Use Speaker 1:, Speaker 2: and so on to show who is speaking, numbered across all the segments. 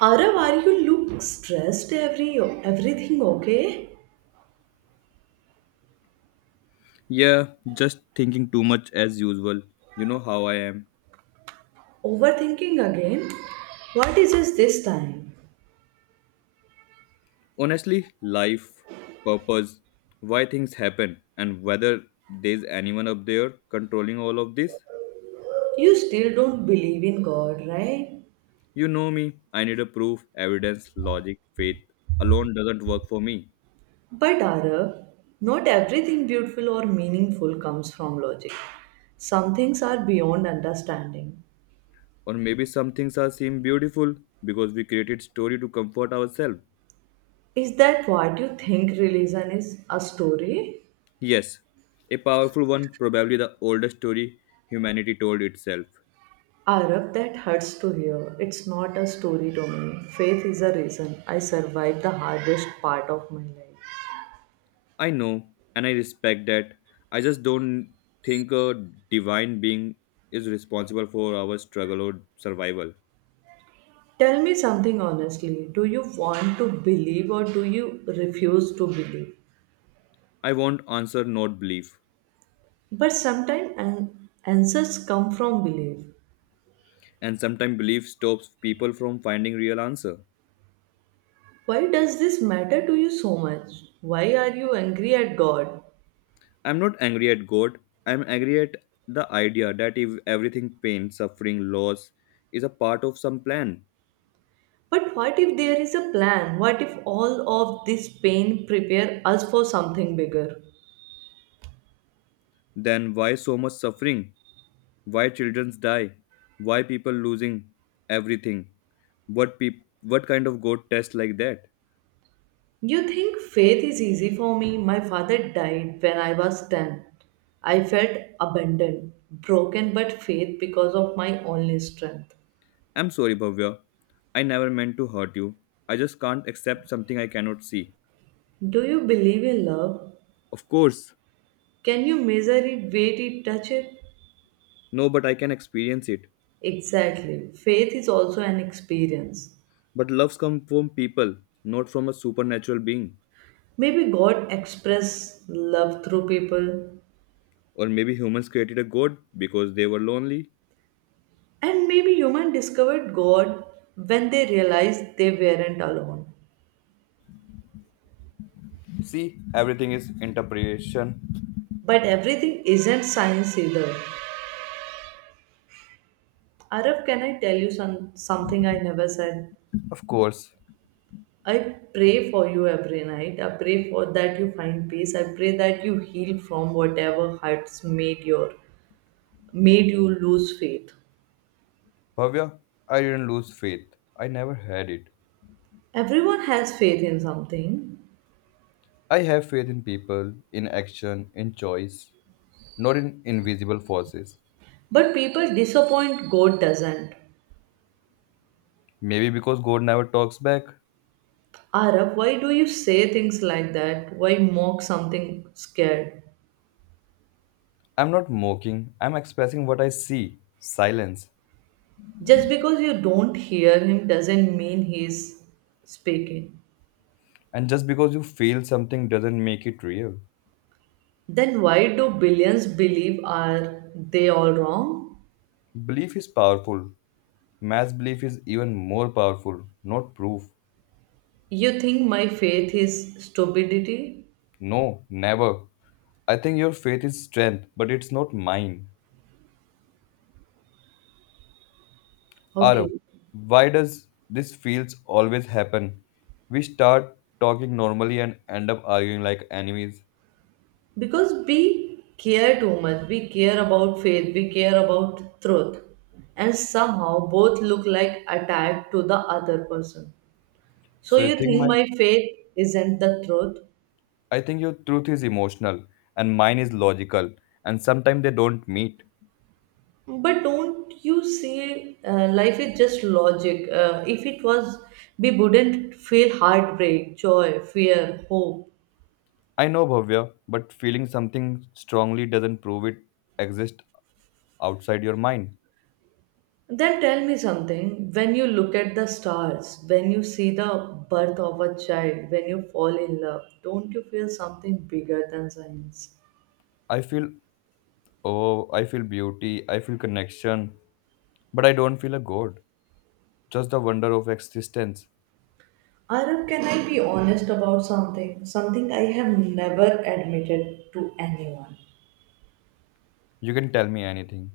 Speaker 1: Arav, are you look stressed everything okay?
Speaker 2: Yeah, just thinking too much as usual. You know how I am.
Speaker 1: Overthinking again? What is this time?
Speaker 2: Honestly, life, purpose, why things happen, and whether there's anyone up there controlling all of this.
Speaker 1: You still don't believe in God, right?
Speaker 2: You know me, I need a proof, evidence, logic, faith. Alone doesn't work for me.
Speaker 1: But Arav, not everything beautiful or meaningful comes from logic. Some things are beyond understanding.
Speaker 2: Or maybe some things are seem beautiful because we created story to comfort ourselves.
Speaker 1: Is that what you think religion is? A story?
Speaker 2: Yes, a powerful one, probably the oldest story humanity told itself.
Speaker 1: Arab, that hurts to hear. It's not a story to me. Faith is a reason I survived the hardest part of my life.
Speaker 2: I know, and I respect that. I just don't think a divine being is responsible for our struggle or survival.
Speaker 1: Tell me something honestly. Do you want to believe or do you refuse to believe?
Speaker 2: I want answer, not belief.
Speaker 1: But sometimes answers come from belief.
Speaker 2: And sometimes belief stops people from finding real answer.
Speaker 1: Why does this matter to you so much? Why are you angry at God?
Speaker 2: I'm not angry at God. I'm angry at the idea that if everything pain, suffering, loss is a part of some plan,
Speaker 1: But what if there is a plan? What if all of this pain prepare us for something bigger?
Speaker 2: then why so much suffering? Why children die? Why people losing everything? What what kind of God test like that?
Speaker 1: You think faith is easy for me? My father died when I was 10. I felt abandoned, broken, but faith because of my only strength.
Speaker 2: I'm sorry, Bhavya. I never meant to hurt you. I just can't accept something I cannot see.
Speaker 1: Do you believe in love?
Speaker 2: Of course,
Speaker 1: Can you measure it, weight it, touch it?
Speaker 2: no, but I can experience it.
Speaker 1: Exactly. Faith is also an experience.
Speaker 2: But loves come from people, not from a supernatural being.
Speaker 1: Maybe God expressed love through people,
Speaker 2: Or maybe humans created a god because they were lonely.
Speaker 1: and maybe humans discovered God when they realized they weren't alone.
Speaker 2: See, everything is interpretation.
Speaker 1: But everything isn't science either. Araf, can I tell you something I never said?
Speaker 2: Of course,
Speaker 1: I pray for you every night. I pray for that you find peace. I pray that you heal from whatever hurts made your made you lose faith.
Speaker 2: Bhavya, I didn't lose faith. I never had it.
Speaker 1: Everyone has faith in something,
Speaker 2: I have faith in people, in action, in choice, not in invisible forces.
Speaker 1: but people disappoint, God doesn't.
Speaker 2: Maybe because God never talks back.
Speaker 1: Arab, why do you say things like that? Why mock something scared?
Speaker 2: I'm not mocking, I'm expressing what I see silence.
Speaker 1: Just because you don't hear him doesn't mean he's speaking.
Speaker 2: And just because you feel something doesn't make it real.
Speaker 1: Then why do billions believe, are they all wrong?
Speaker 2: Belief is powerful. Mass belief is even more powerful, not proof.
Speaker 1: You think my faith is stupidity?
Speaker 2: No, never. I think your faith is strength, but it's not mine.
Speaker 1: Okay.
Speaker 2: Arav, why does this feels always happen? We start talking normally and end up arguing like enemies.
Speaker 1: Because we care too much, we care about faith, we care about truth, and somehow both look like attack to the other person. So
Speaker 2: So you
Speaker 1: you
Speaker 2: think
Speaker 1: think
Speaker 2: my
Speaker 1: my faith isn't the truth,
Speaker 2: I think your truth is emotional, and mine is logical, and sometimes they don't meet.
Speaker 1: but don't you see, life is just logic. If it was, we wouldn't feel heartbreak, joy, fear, hope.
Speaker 2: I know, Bhavya, but feeling something strongly doesn't prove it exists outside your mind.
Speaker 1: Then tell me something. When you look at the stars, when you see the birth of a child, when you fall in love, don't you feel something bigger than science?
Speaker 2: I feel, oh, I feel beauty, I feel connection, but I don't feel a god, just the wonder of existence.
Speaker 1: Arab, can I be honest about something? Something I have never admitted to anyone.
Speaker 2: You can tell me anything.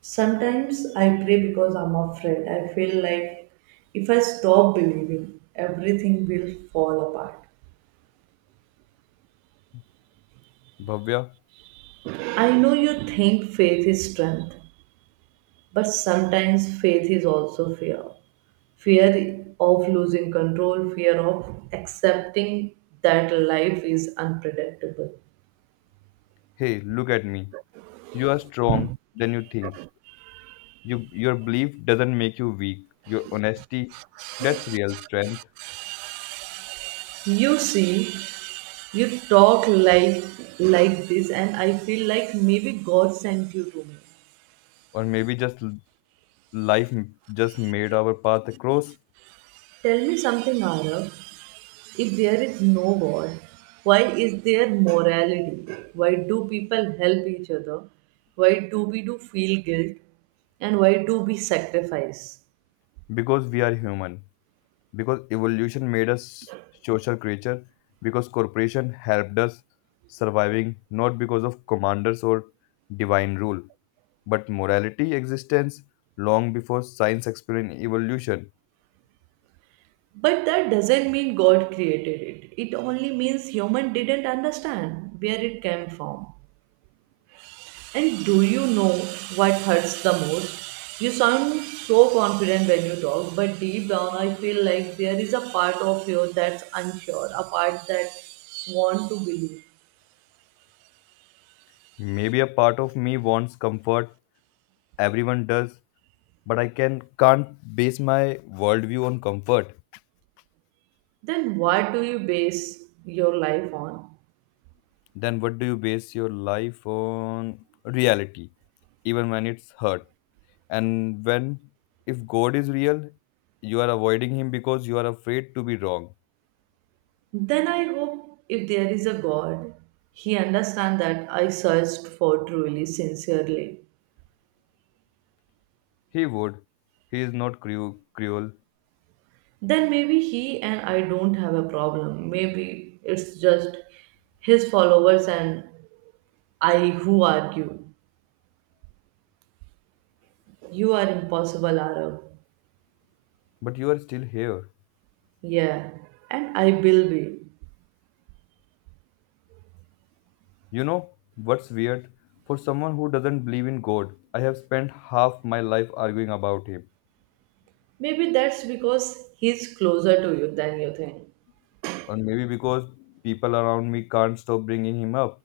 Speaker 1: Sometimes I pray because I'm afraid. I feel like if I stop believing, everything will fall apart.
Speaker 2: Bhavya,
Speaker 1: I know you think faith is strength, but sometimes faith is also fear. Fear of losing control, fear of accepting that life is unpredictable.
Speaker 2: hey, look at me. You are strong than you think. Your belief doesn't make you weak. Your honesty, that's real strength.
Speaker 1: You see, you talk like this, and I feel like maybe God sent you to me.
Speaker 2: Or maybe just life just made our path across.
Speaker 1: Tell me something, Arav. If there is no God, why is there morality? Why do people help each other? Why do we do feel guilt? And why do we sacrifice?
Speaker 2: Because we are human, because evolution made us social creature, because corporation helped us surviving, not because of commanders or divine rule, but morality existence long before science explained evolution.
Speaker 1: But that doesn't mean God created it. It only means human didn't understand where it came from. And do you know what hurts the most? You sound so confident when you talk, but deep down I feel like there is a part of you that's unsure, a part that want to believe.
Speaker 2: Maybe a part of me wants comfort. Everyone does, but I can't base my worldview on comfort.
Speaker 1: Then what do you base your life on?
Speaker 2: Then what do you base your life on? Reality, even when it's hurt. And when, if God is real, you are avoiding him because you are afraid to be wrong.
Speaker 1: Then I hope if there is a God, he understands that I searched for truly, sincerely.
Speaker 2: He would. He is not cruel.
Speaker 1: Then maybe he and I don't have a problem. Maybe it's just his followers and I who argue. You are impossible, Arab.
Speaker 2: But you are still here.
Speaker 1: Yeah, and I will be.
Speaker 2: You know what's weird? For someone who doesn't believe in God, I have spent half my life arguing about him.
Speaker 1: Maybe that's because he's closer to you than you think.
Speaker 2: Or maybe because people around me can't stop bringing him up.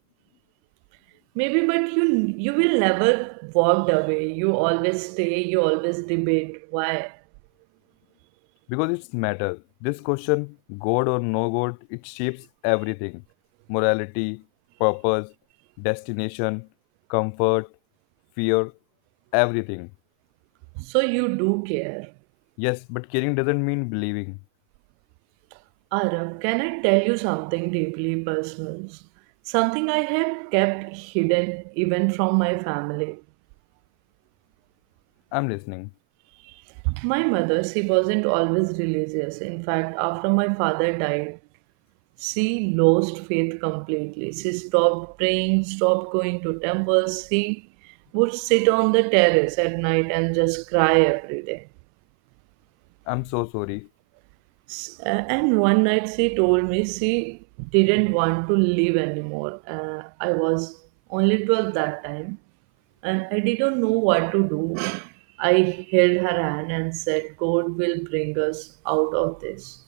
Speaker 1: Maybe, but you will never walked away. You always stay. You always debate. Why?
Speaker 2: Because it's matter, this question. God or no God, it shapes everything. Morality, purpose, destination, comfort, fear, everything.
Speaker 1: So you do care.
Speaker 2: Yes, but caring doesn't mean believing.
Speaker 1: Arab, can I tell you something deeply personal? Something I have kept hidden even from my family.
Speaker 2: I'm listening.
Speaker 1: My mother, she wasn't always religious. In fact, after my father died, she lost faith completely. She stopped praying, stopped going to temples. She would sit on the terrace at night and just cry every day.
Speaker 2: I'm so sorry,
Speaker 1: And one night she told me she didn't want to live anymore. I was only 12 that time, and I didn't know what to do. I held her hand and said, God will bring us out of this.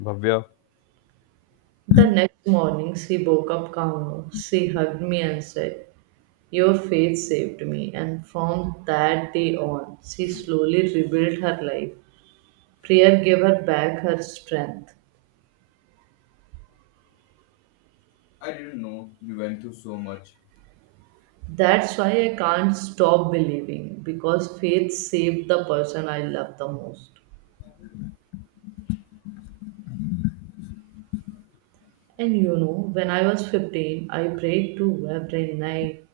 Speaker 2: Bhavya.
Speaker 1: The next morning, she woke up calmer. She hugged me and said, your faith saved me. And from that day on, she slowly rebuilt her life. Prayer gave her back her strength.
Speaker 2: I didn't know you went through so much.
Speaker 1: That's why I can't stop believing, because faith saved the person I love the most. And you know, when I was 15, I prayed to every night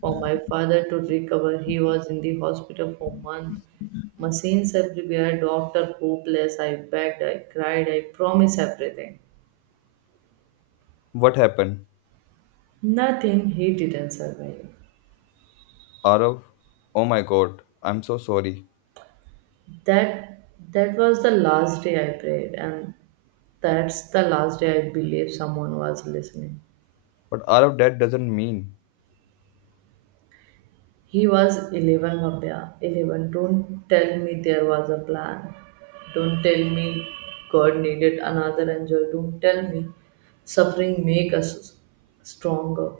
Speaker 1: for my father to recover. He was in the hospital for months, machines everywhere, doctor hopeless. I begged, I cried, I promised everything.
Speaker 2: What happened?
Speaker 1: Nothing, he didn't survive.
Speaker 2: Arav, oh my God, I'm so sorry.
Speaker 1: That that was the last day I prayed, and that's the last day I believe someone was listening.
Speaker 2: But Arav, that doesn't mean
Speaker 1: He was 11, Bhavya. 11. Don't tell me there was a plan. Don't tell me God needed another angel. Don't tell me suffering make us stronger.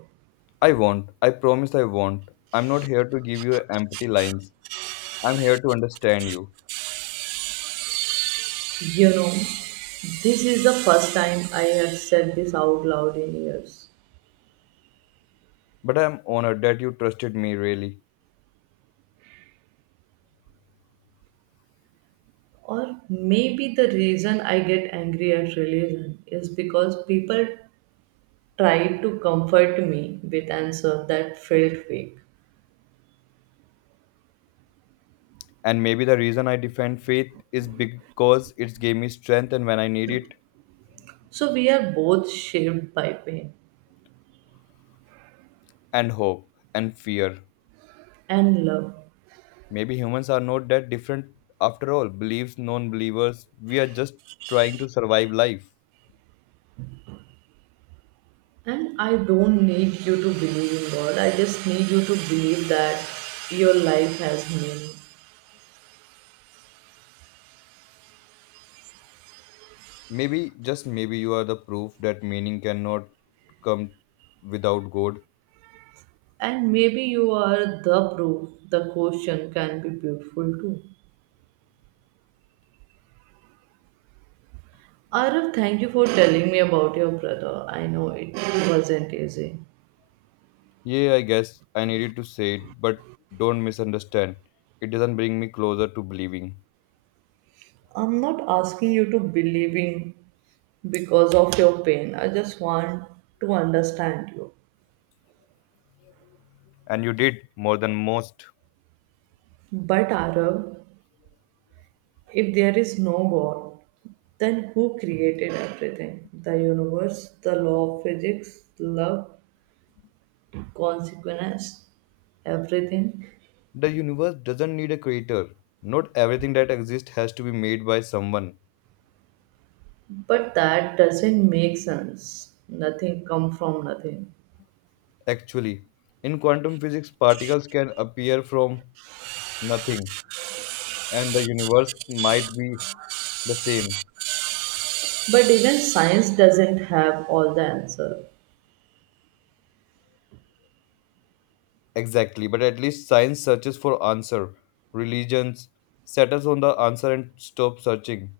Speaker 2: I won't, I promise I won't. I'm not here to give you empty lines. I'm here to understand you,
Speaker 1: You know, this is the first time I have said this out loud in years.
Speaker 2: but I'm honored that you trusted me, really.
Speaker 1: Or maybe the reason I get angry at religion is because people tried to comfort me with answers that felt fake.
Speaker 2: And maybe the reason I defend faith is because it's gave me strength and when I need it,
Speaker 1: So we are both shaped by pain.
Speaker 2: and hope and fear.
Speaker 1: And love.
Speaker 2: Maybe humans are not that different after all. Beliefs, non believers, we are just trying to survive life.
Speaker 1: And I don't need you to believe in God. I just need you to believe that your life has meaning.
Speaker 2: Maybe, just maybe, you are the proof that meaning cannot come without God.
Speaker 1: And maybe you are the proof the question can be beautiful too. Arav, thank you for telling me about your brother. I know it wasn't easy.
Speaker 2: Yeah, I guess I needed to say it, but don't misunderstand. It doesn't bring me closer to believing.
Speaker 1: I'm not asking you to believe in because of your pain. I just want to understand you.
Speaker 2: And you did more than most.
Speaker 1: But Arav, if there is no God, then who created everything? The universe, the law of physics, love, consequence, everything.
Speaker 2: The universe doesn't need a creator. Not everything that exists has to be made by someone.
Speaker 1: But that doesn't make sense. Nothing come from nothing.
Speaker 2: Actually, in quantum physics, particles can appear from nothing, and the universe might be the same.
Speaker 1: But even science doesn't have all the answer.
Speaker 2: Exactly, but at least science searches for answer. Religions settles on the answer and stop searching,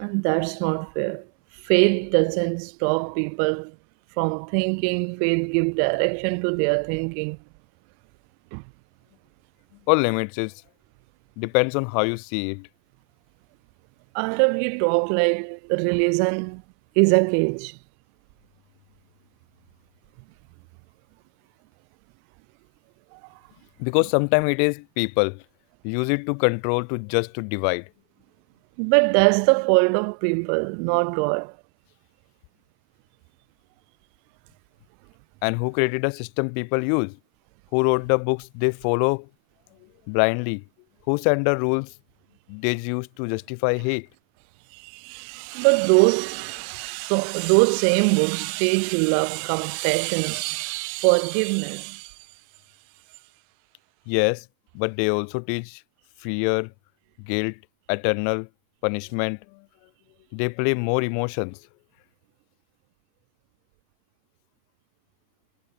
Speaker 1: And that's not fair. Faith doesn't stop people from thinking. Faith give direction to their thinking.
Speaker 2: or limits it. Depends on how you see it.
Speaker 1: Arab, you talk like religion is a cage.
Speaker 2: Because sometimes it is people use it to control, to just to divide.
Speaker 1: But that's the fault of people, not God.
Speaker 2: And who created a system people use, who wrote the books they follow blindly, who set the rules they use to justify hate.
Speaker 1: But those same books teach love, compassion, forgiveness.
Speaker 2: Yes, but they also teach fear, guilt, eternal punishment. They play more emotions.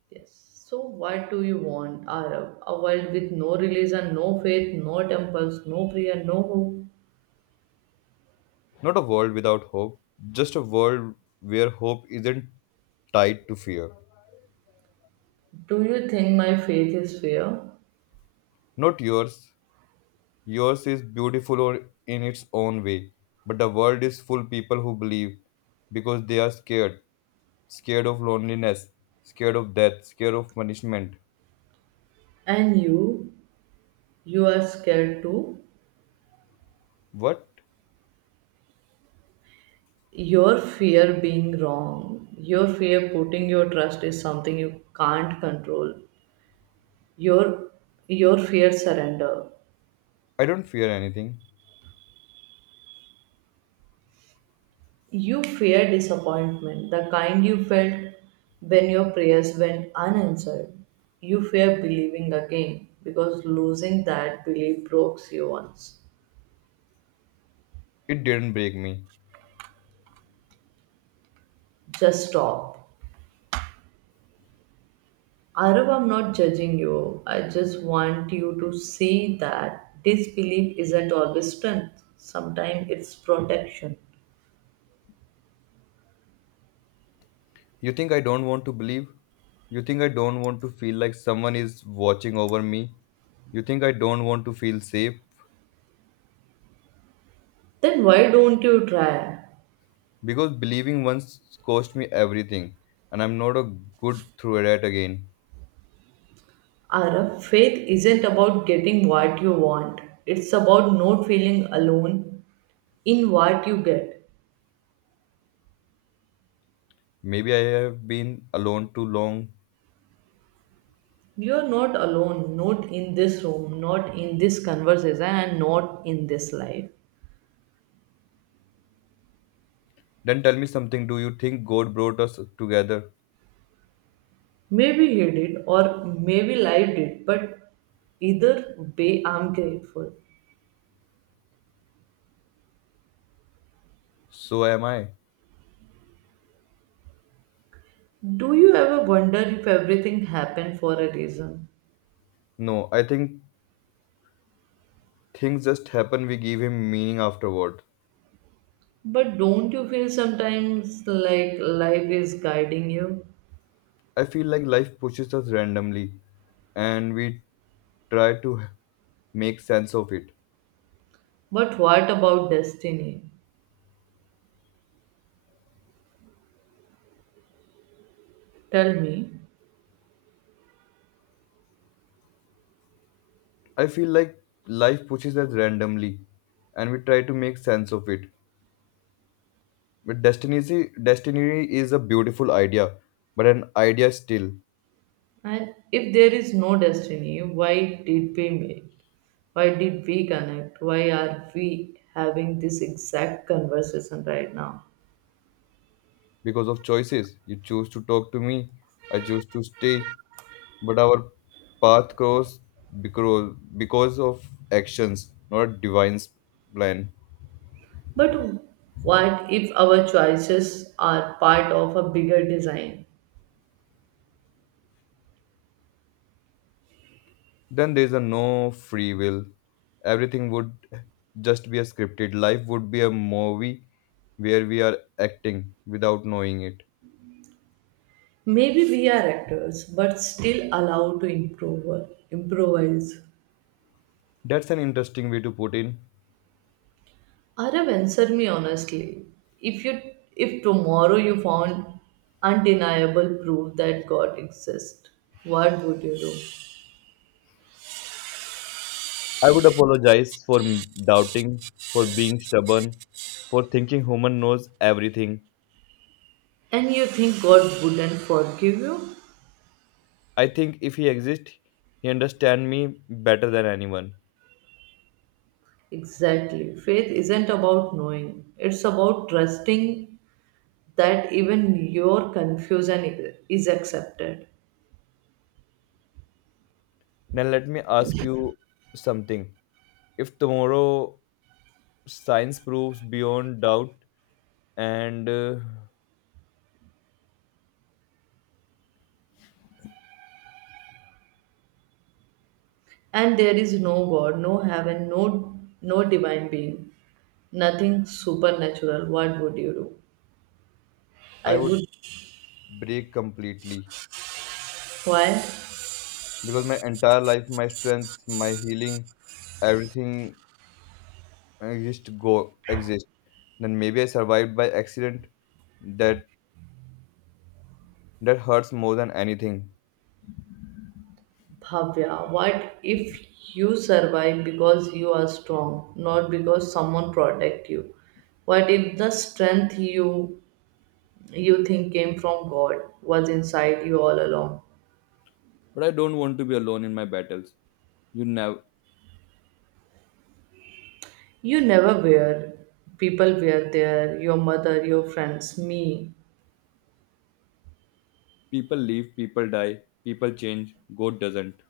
Speaker 1: Yes. So what do you want, Arab? A world with no religion, no faith, no temples, no prayer, no hope.
Speaker 2: Not a world without hope, just a world where hope isn't tied to fear.
Speaker 1: Do you think my faith is fear?
Speaker 2: Not yours. Yours is beautiful or in its own way, but the world is full people who believe because they are scared. Scared of loneliness, scared of death, scared of punishment.
Speaker 1: And you are scared too.
Speaker 2: What?
Speaker 1: Your fear being wrong, your fear putting your trust is something you can't control. Your your fear surrender.
Speaker 2: I don't fear anything.
Speaker 1: You fear disappointment, the kind you felt when your prayers went unanswered. You fear believing again because losing that belief breaks you once.
Speaker 2: It didn't break me.
Speaker 1: Just stop. Arav, I'm not judging you. I just want you to see that disbelief isn't always strength. Sometimes it's protection.
Speaker 2: You think I don't want to believe? You think I don't want to feel like someone is watching over me? You think I don't want to feel safe?
Speaker 1: Then why don't you try?
Speaker 2: Because believing once cost me everything, and I'm not a good through that again.
Speaker 1: Arab, faith isn't about getting what you want. It's about not feeling alone in what you get.
Speaker 2: Maybe I have been alone too long.
Speaker 1: You're not alone, not in this room, not in this conversation, and not in this life.
Speaker 2: Then tell me something. Do you think God brought us together?
Speaker 1: Maybe he did, or maybe life did, but either way, I'm grateful.
Speaker 2: So am I.
Speaker 1: Do you ever wonder if everything happened for a reason?
Speaker 2: No, I think things just happen, we give him meaning afterward.
Speaker 1: But don't you feel sometimes like life is guiding you?
Speaker 2: I feel like life pushes us randomly and we try to make sense of it.
Speaker 1: But what about destiny? Tell me.
Speaker 2: I feel like life pushes us randomly and we try to make sense of it. But destiny, destiny is a beautiful idea, but an idea still.
Speaker 1: And if there is no destiny, why did we meet? Why did we connect? Why are we having this exact conversation right now?
Speaker 2: Because of choices. You choose to talk to me, I choose to stay, but our path grows because, of actions, not divine's plan.
Speaker 1: But what if our choices are part of a bigger design?
Speaker 2: Then there's a no free will. Everything would just be a scripted. Life would be a movie where we are acting without knowing it.
Speaker 1: Maybe we are actors, but still allowed to improvise.
Speaker 2: That's an interesting way to put in.
Speaker 1: Arav, answer me honestly. If you, if tomorrow you found undeniable proof that God exists, what would you do?
Speaker 2: I would apologize for doubting, for being stubborn, for thinking human knows everything.
Speaker 1: And you think God wouldn't forgive you?
Speaker 2: I think if he exists, he understands me better than anyone.
Speaker 1: Exactly. Faith isn't about knowing, it's about trusting that even your confusion is accepted.
Speaker 2: Now let me ask you something. If tomorrow science proves beyond doubt and
Speaker 1: And there is no God, no heaven, no divine being, nothing supernatural. What would you do? I
Speaker 2: I would
Speaker 1: would.
Speaker 2: break completely
Speaker 1: Why?
Speaker 2: because my entire life, my strength, my healing, everything exist. Then maybe I survived by accident. That that hurts more than anything.
Speaker 1: Bhavya, what if you survive because you are strong, not because someone protect you? What if the strength you think came from God was inside you all along.
Speaker 2: But I don't want to be alone in my battles. You never
Speaker 1: You never were. People were there, your mother, your friends, me.
Speaker 2: People leave, people die, people change. God doesn't.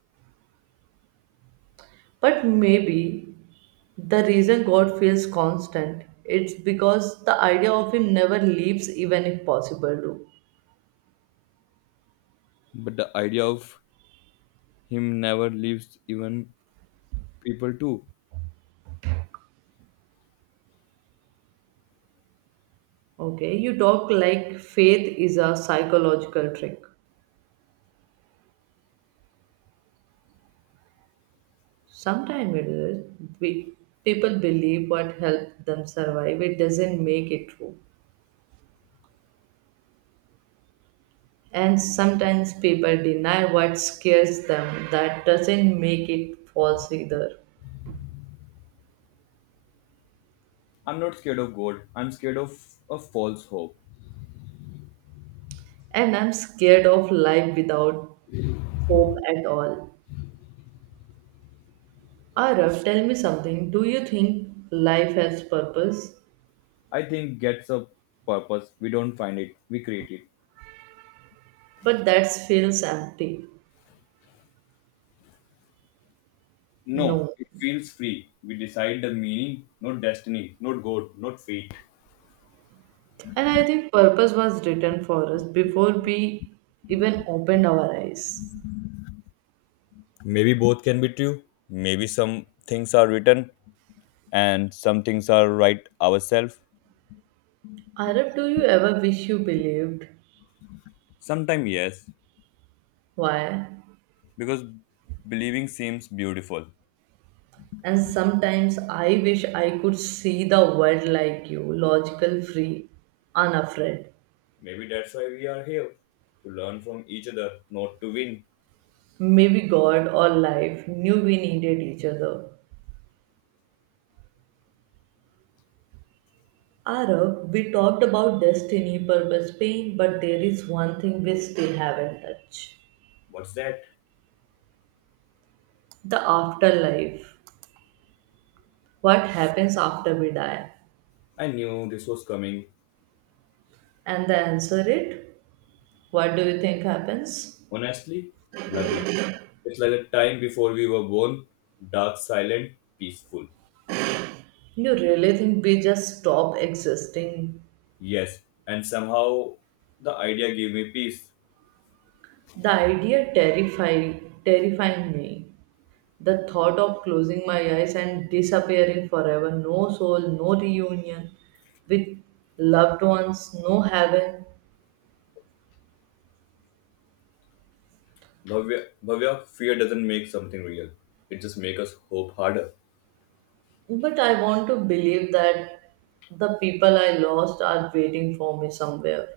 Speaker 1: But maybe the reason God feels constant, it's because the idea of Him never leaves, even if possible to.
Speaker 2: But the idea of him never leaves, even people too.
Speaker 1: Okay, you talk like faith is a psychological trick. Sometimes it is. We, people believe what helped them survive. It doesn't make it true. And sometimes people deny what scares them. That doesn't make it false either.
Speaker 2: I'm not scared of God. I'm scared of a false hope.
Speaker 1: And I'm scared of life without hope at all. Arav, tell me something. Do you think life has purpose?
Speaker 2: I think gets a purpose. We don't find it. We create it.
Speaker 1: But that feels empty.
Speaker 2: No,
Speaker 1: No.
Speaker 2: it feels free. We decide the meaning, not destiny, not God, not fate.
Speaker 1: And I think purpose was written for us before we even opened our eyes.
Speaker 2: Maybe both can be true. Maybe some things are written and some things are right ourselves.
Speaker 1: Arav, do you ever wish you believed?
Speaker 2: Sometimes, yes,
Speaker 1: Why?
Speaker 2: because believing seems beautiful.
Speaker 1: And sometimes I wish I could see the world like you, logical, free, unafraid.
Speaker 2: Maybe that's why we are here, to learn from each other, not to win.
Speaker 1: Maybe God or life knew we needed each other. Arab, we talked about destiny, purpose, pain, but there is one thing we still haven't touched,
Speaker 2: What's that?
Speaker 1: the afterlife. What happens after we die?
Speaker 2: I knew this was coming.
Speaker 1: And the answer it, what do you think happens?
Speaker 2: Honestly, nothing. It's like the time before we were born, dark, silent, peaceful.
Speaker 1: You really think we just stop existing?
Speaker 2: Yes, and somehow the idea gave me peace.
Speaker 1: The idea terrifying me. The thought of closing my eyes and disappearing forever, no soul, no reunion with loved ones, no heaven.
Speaker 2: Bhavya, Bhavya, fear doesn't make something real. It just makes us hope harder.
Speaker 1: But I want to believe that the people I lost are waiting for me somewhere.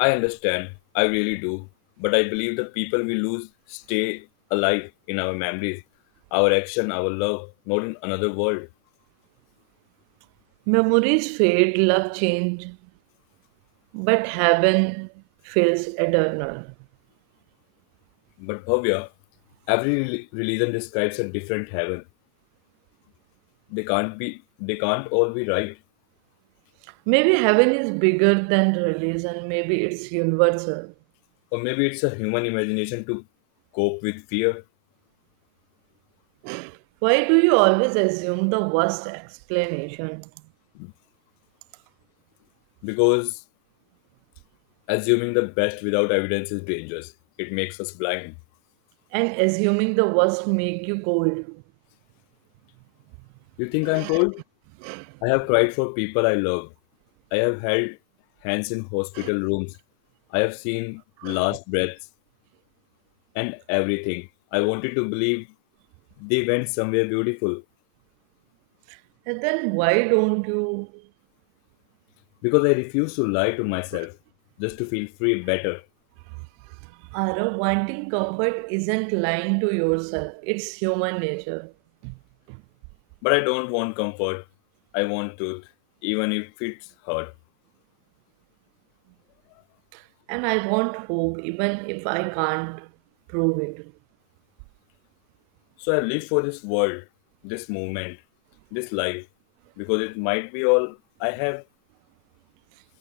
Speaker 2: I understand, I really do, but I believe the people we lose stay alive in our memories, our action, our love, not in another world.
Speaker 1: Memories fade, love change, but heaven feels eternal.
Speaker 2: But Bhavya, every religion describes a different heaven. They can't all be right.
Speaker 1: Maybe heaven is bigger than release, and maybe it's universal.
Speaker 2: Or maybe it's a human imagination to cope with fear,
Speaker 1: Why do you always assume the worst explanation?
Speaker 2: because assuming the best without evidence is dangerous. It makes us blind.
Speaker 1: And assuming the worst make you cold.
Speaker 2: You think I'm cold? I have cried for people I loved. I have held hands in hospital rooms. I have seen last breaths and everything. I wanted to believe they went somewhere beautiful
Speaker 1: And then why don't you.
Speaker 2: because I refuse to lie to myself just to feel free better.
Speaker 1: Ara, wanting comfort isn't lying to yourself, it's human nature.
Speaker 2: But I don't want comfort. I want truth, even if it's hard.
Speaker 1: And I want hope even if I can't prove it.
Speaker 2: So I live for this world, this moment, this life, because it might be all I have.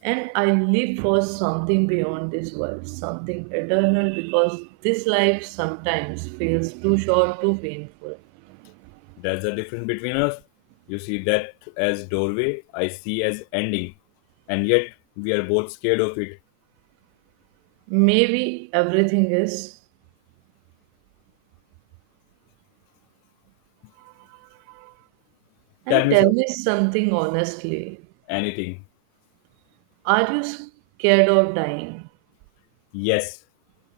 Speaker 1: And I live for something beyond this world, something eternal, because this life sometimes feels too short, too painful.
Speaker 2: That's the difference between us. You see that as doorway, I see as ending, and yet we are both scared of it.
Speaker 1: Maybe everything is.
Speaker 2: Tell
Speaker 1: And
Speaker 2: me
Speaker 1: tell
Speaker 2: something,
Speaker 1: me something honestly,
Speaker 2: anything.
Speaker 1: are you scared of dying?
Speaker 2: Yes,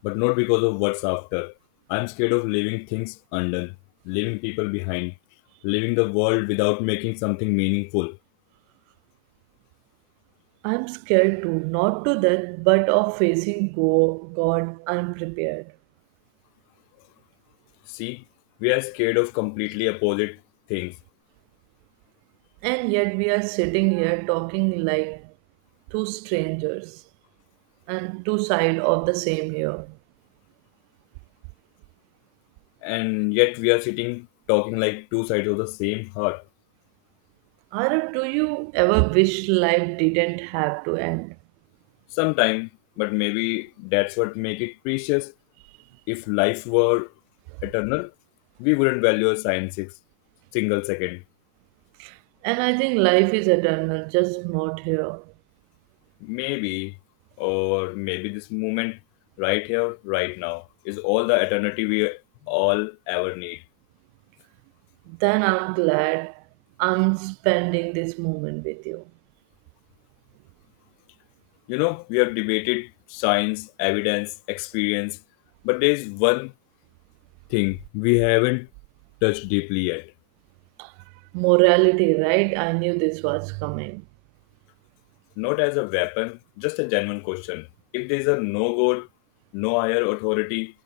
Speaker 2: but not because of what's after. I'm scared of leaving things undone, leaving people behind, leaving the world without making something meaningful.
Speaker 1: I'm scared too, not to death, but of facing God unprepared.
Speaker 2: See, we are scared of completely opposite things.
Speaker 1: And yet we are sitting here talking like two strangers and two sides of the same here.
Speaker 2: And yet we are sitting talking like two sides of the same heart.
Speaker 1: Arab, do you ever wish life didn't have to end?
Speaker 2: Sometime, but maybe that's what make it precious. If life were eternal, we wouldn't value a sign six single second.
Speaker 1: And I think life is eternal, just not here.
Speaker 2: Maybe, or maybe this moment, right here, right now, is all the eternity we all ever need.
Speaker 1: Then I'm glad I'm spending this moment with you.
Speaker 2: You know, we have debated science, evidence, experience, but there is one thing we haven't touched deeply yet.
Speaker 1: Morality, right? I knew this was coming.
Speaker 2: Not as a weapon, just a genuine question. If there's a no God, no higher authority,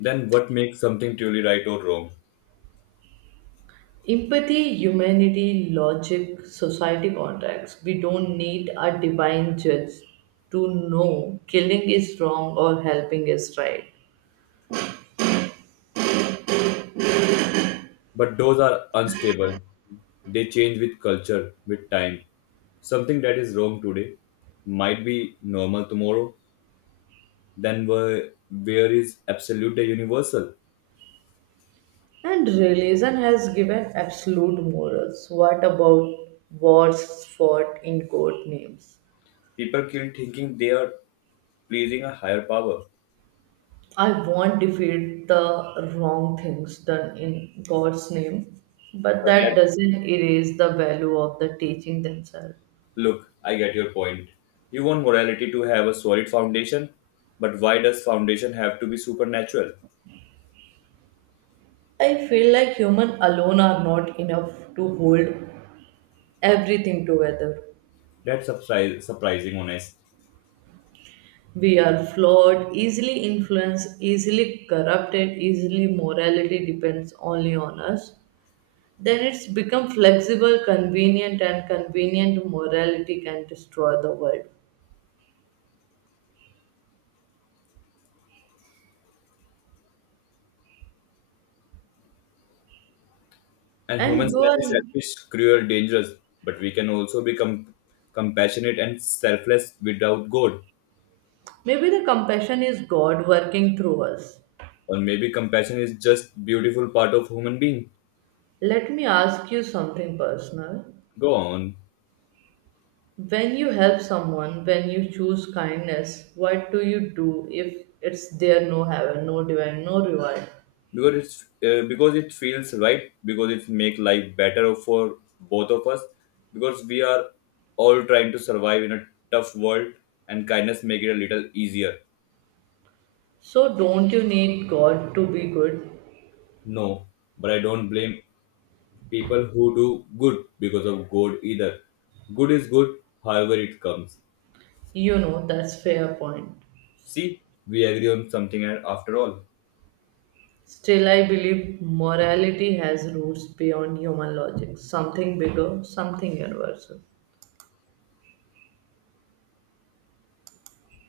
Speaker 2: then what makes something truly right or wrong?
Speaker 1: Empathy, humanity, logic, society contracts. We don't need a divine judge to know killing is wrong or helping is right.
Speaker 2: But those are unstable. They change with culture, with time. Something that is wrong today might be normal tomorrow. Then where is absolute and universal?
Speaker 1: And religion has given absolute morals. What about wars fought in court names?
Speaker 2: People kill thinking they are pleasing a higher power.
Speaker 1: I won't defeat the wrong things done in God's name, but
Speaker 2: But
Speaker 1: that
Speaker 2: that
Speaker 1: doesn't erase the value of the teaching themselves.
Speaker 2: Look, I get your point. You want morality to have a solid foundation, but why does foundation have to be supernatural?
Speaker 1: I feel like humans alone are not enough to hold everything together.
Speaker 2: That's surprising, honest.
Speaker 1: We are flawed, easily influenced, easily corrupted, easily morality depends only on us. Then it's become flexible, convenient, and convenient morality can destroy the world.
Speaker 2: And
Speaker 1: And
Speaker 2: humans
Speaker 1: you
Speaker 2: can
Speaker 1: are
Speaker 2: be selfish, cruel, dangerous, but we can also be compassionate and selfless without God.
Speaker 1: maybe the compassion is God working through us.
Speaker 2: Or maybe compassion is just beautiful part of human being.
Speaker 1: Let me ask you something personal.
Speaker 2: Go on.
Speaker 1: When you help someone, when you choose kindness, what do you do if it's there no heaven, no divine, no reward?
Speaker 2: because it's because it feels right, because it make life better for both of us, because we are all trying to survive in a tough world, and kindness make it a little easier.
Speaker 1: So don't you need God to be good?
Speaker 2: No, but I don't blame people who do good because of good either. Good is good, however it comes.
Speaker 1: You know, that's fair point.
Speaker 2: See, we agree on something after all.
Speaker 1: Still I believe morality has roots beyond human logic, something bigger, something universal.